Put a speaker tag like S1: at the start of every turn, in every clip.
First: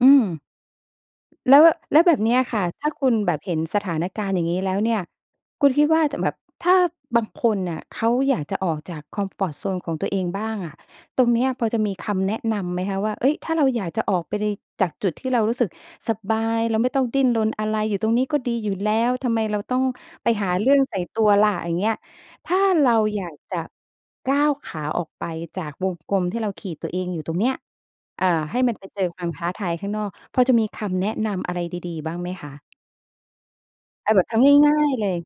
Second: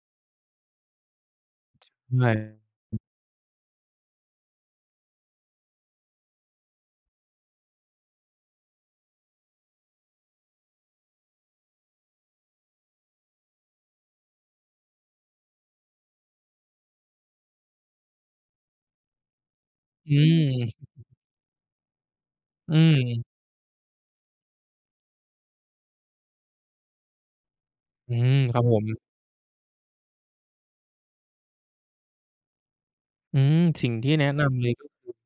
S1: อืม แล้ว แล้วแบบ
S2: ใช
S1: เ
S2: ่
S1: นี้ยค่ะ ถ้า
S2: อ
S1: คุณแบบเห็นสถานการณ์อย่างงี้แล้วเนี่ย คุณคิดว่า จะ แบบถ้าบางคนน่ะเขาอยากจะออกจากคอมฟอร์ตโซนของตัวเองบ้างอะ ตรงเนี้ยพอจะมีคำแนะนำไหมคะ? ว่า เฮ้ย ถ้าเราอยากจะออกไปใน จากจุดที่เรารู้สึกสบาย เราไม่ต้องดิ้นรนอะไร อยู่ตรงนี้ก็ดีอยู่แล้ว ทำไมเราต้อง
S2: อื
S1: ไปหา
S2: อ
S1: เรื่องใส่ตัวล่ะ อย่างเงี้ย ถ้า
S2: อื
S1: เราอย
S2: อ
S1: ากจะก้าวขาออกไปจากวงกลมที่เราขีดตัวเองอยู่ตรงเนี้ย
S2: อื
S1: อ่า
S2: อ
S1: ใ
S2: ค
S1: ห้
S2: รับ
S1: มั
S2: ผ
S1: นไป
S2: ม
S1: เจอความท้าทายข้างนอก พอจะมีคำแนะนำอะไรดี ๆ บ้างไหมคะ?
S2: อือ สิ่งท
S1: เ
S2: ี
S1: อ
S2: ่
S1: าแบ
S2: แนะ
S1: บท
S2: น
S1: ำ
S2: ำเล
S1: ง
S2: ย
S1: ่า
S2: ก็
S1: ย
S2: ค
S1: ๆ เล
S2: ือ
S1: ย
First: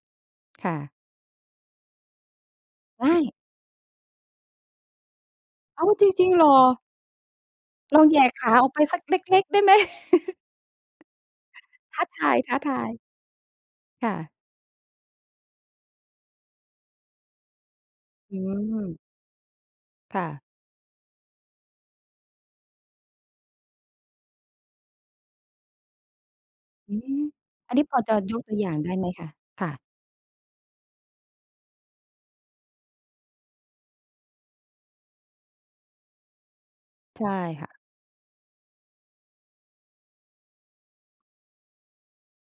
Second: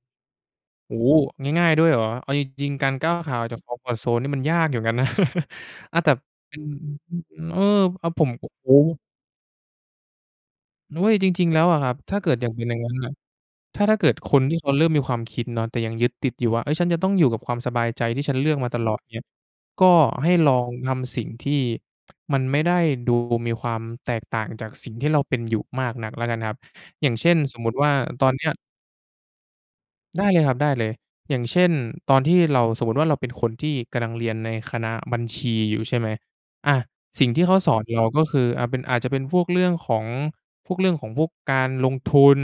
S1: ค่ะ
S2: โอ้โฮ! ง่าย ๆ ด้วยเหรอ? เอาจริง ๆ การ
S1: ไ
S2: ก
S1: ด
S2: ้าวข
S1: ้
S2: าออกจากคอมฟอร์ตโซนนี่มันยากอยู่กันนะ
S1: อ้าว
S2: อา
S1: จ
S2: แต่
S1: ริง ๆ เหรอ?
S2: เป็น อือ อา เออ
S1: ล
S2: โอ้
S1: อ
S2: อ
S1: ง
S2: ะ
S1: แหย
S2: ผ
S1: ่
S2: ม โ
S1: ข
S2: ผะ
S1: าอ
S2: โอ
S1: อ
S2: ้
S1: กไปสักเล็ก ๆ ได้ไหม?
S2: โอ๊ย จริง ๆ แล้วอะครั
S1: ท
S2: บ
S1: ้า
S2: ถ้าเกิดอย่างเป็
S1: ท
S2: นอย่าง
S1: า
S2: ง
S1: ย
S2: ั้น
S1: ๆ
S2: น่ะ ถ้า ถ้าเ
S1: ค
S2: กิ
S1: ่
S2: ด
S1: ะ
S2: คนที่เขาเริ่มมีความคิดเนาะ แต่ยังยึดติดอยู่ว่า เฮ้ย ฉันจะต้องอยู่กับความสบายใจที่ฉ
S1: อ
S2: ั
S1: ื
S2: นเลือกมาตลอด
S1: ม
S2: เงี้ย ก็
S1: ค่
S2: ให้
S1: ะ
S2: ลองทำสิ่ง ที่ มันไม่ได้ดูมีความแตกต่างจากสิ่งที่เราเป็นอยู่มากนักแล้วกันครับ
S1: อื
S2: อย่าง
S1: ม
S2: เช่น สมม
S1: อ
S2: ุ
S1: ั
S2: ต
S1: น
S2: ิ
S1: นี้
S2: ว่า
S1: พอจะ
S2: ตอ
S1: ย
S2: นเ
S1: ก
S2: นี้
S1: ต
S2: ย
S1: ัวอย่างได้ไหมคะ? ค่ะ
S2: ได้เลยครับ ได้เลย อย่างเช่น ตอนที่เรา สมมุติว่า เราเป็นคนที่กำลังเรียนในคณะบัญชีอยู่ใช่ไหม อา
S1: ใ
S2: ส
S1: ช
S2: ิ่
S1: ่
S2: งที่เขา
S1: ค่
S2: สอ
S1: ะ
S2: นเราก็คือ อา เป็น อาจจะเป็นพวกเรื่องของ พวกเรื่องของพวกการลงทุน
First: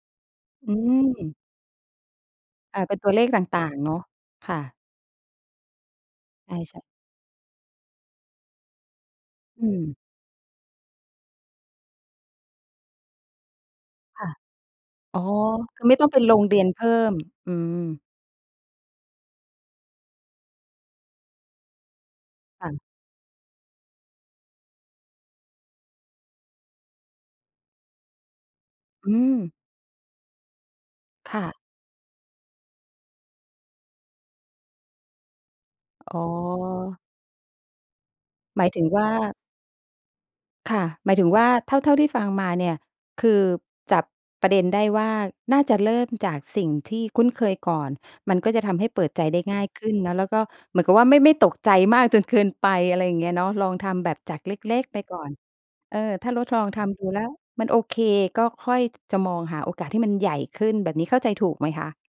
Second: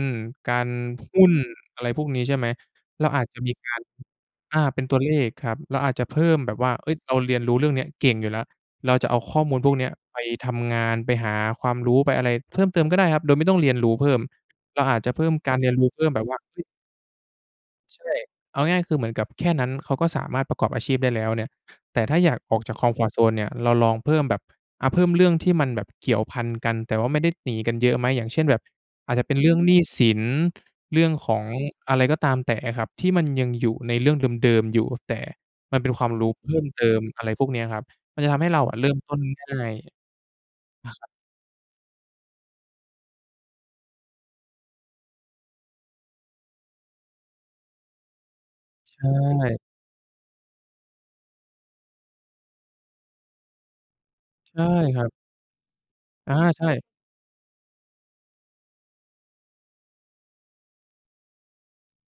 S2: กา
S1: อ
S2: ร
S1: ื
S2: หุ้น
S1: ม
S2: อะไรพวกนี้ใช่ไหม
S1: อา เป็น
S2: เร
S1: ต
S2: า
S1: ัว
S2: อ
S1: เล
S2: าจ
S1: ข
S2: จะ
S1: ต
S2: มี
S1: ่
S2: ก
S1: า
S2: า
S1: ง
S2: ร
S1: ๆ เนาะ ค
S2: อ
S1: ่
S2: า
S1: ะ
S2: เป็นตัวเลขครับ เราอาจจะเพิ่มแบ
S1: อา
S2: บว่า
S1: ใช่
S2: เฮ้ย เราเรียนรู้เรื่องเนี้ยเก่งอยู่แล้ว เราจะเอาข้อมูล
S1: อ
S2: พ
S1: ื
S2: วกเนี้ย
S1: ม
S2: ไปทำงาน ไปหาความรู้ ไปอะไรเพิ่มเติมก็ได้ครับ โดยไม่ต้องเรียนรู้เพิ่ม
S1: ค่ะ
S2: เราอาจจะ
S1: อ
S2: เ
S1: ๋
S2: พ
S1: อ
S2: ิ่มการเรียน
S1: ค
S2: ร
S1: ือ
S2: ู้
S1: ไม่
S2: เพ
S1: ต
S2: ิ
S1: ้อ
S2: ่ม
S1: งไป
S2: แบบ
S1: ล
S2: ว่า
S1: งเ
S2: เ
S1: ร
S2: ฮ
S1: ี
S2: ้ย
S1: ยนเพิ่ม อืม
S2: ใช่ เอาง่าย ๆ คือเหมือนกับแค่นั้นเขาก็สามารถประกอบอาชีพได้แล้วเนี่ย แต่ถ้าอยากออก
S1: ค่
S2: จา
S1: ะ
S2: กคอมฟอร์ตโซนเนี่ยเราลองเพิ่มแบบ อะ เพิ่มเรื่องที่มันแบบเกี่ยวพันกัน แต่ว่าไม่ได้ หนีกันเยอะไหม อย่างเช่น แบบ
S1: อื
S2: อาจจะเป็
S1: ม
S2: นเรื่องหนี้สิน เรื่องข
S1: ค
S2: อ
S1: ่
S2: ง
S1: ะ
S2: อะไรก็ตามแต่อะครับ ที่มันยังอยู่ในเรื่องเดิม ๆ อยู่ แต่มันเป็นความ
S1: อ อ๋
S2: รู้เพิ่มเติ
S1: อ
S2: ม อะไรพวกเนี้ยครับ มันจะทำให้เร
S1: ห
S2: า
S1: มา
S2: อ
S1: ย
S2: ะ
S1: ถ
S2: เ
S1: ึ
S2: ริ
S1: ง
S2: ่ม
S1: ว่
S2: ต้น
S1: า
S2: ง่าย
S1: ค่ะ
S2: อา ครับ
S1: หมายถึงว่า เท่า เท่าที่ฟังมาเนี่ย คือจับประเด็นได้ว่า น่าจะเริ่มจากสิ่งที่คุ้นเคยก่อน มันก็จะทำให้
S2: ใ
S1: เ
S2: ช
S1: ปิดใจได้ง
S2: ่
S1: ่ายขึ้นเนาะ แล้วก็ เหมือนกับว่า ไม่ ไม่ตกใจมากจนเกินไป อะไรอย่างเงี้ยเนาะ ลองทำแบบจากเ
S2: ใช่
S1: ล็ก ๆ ไ
S2: ค
S1: ป
S2: รับ
S1: ก่อน เออ ถ้
S2: อ
S1: า
S2: า
S1: ลดล
S2: ใช
S1: อง
S2: ่
S1: ทำดูแล้วมันโอเค ก็ค่อยจะมองหาโอกาสที่มันใหญ่ขึ้น แบบนี้ เข้าใจถูกไหมคะ?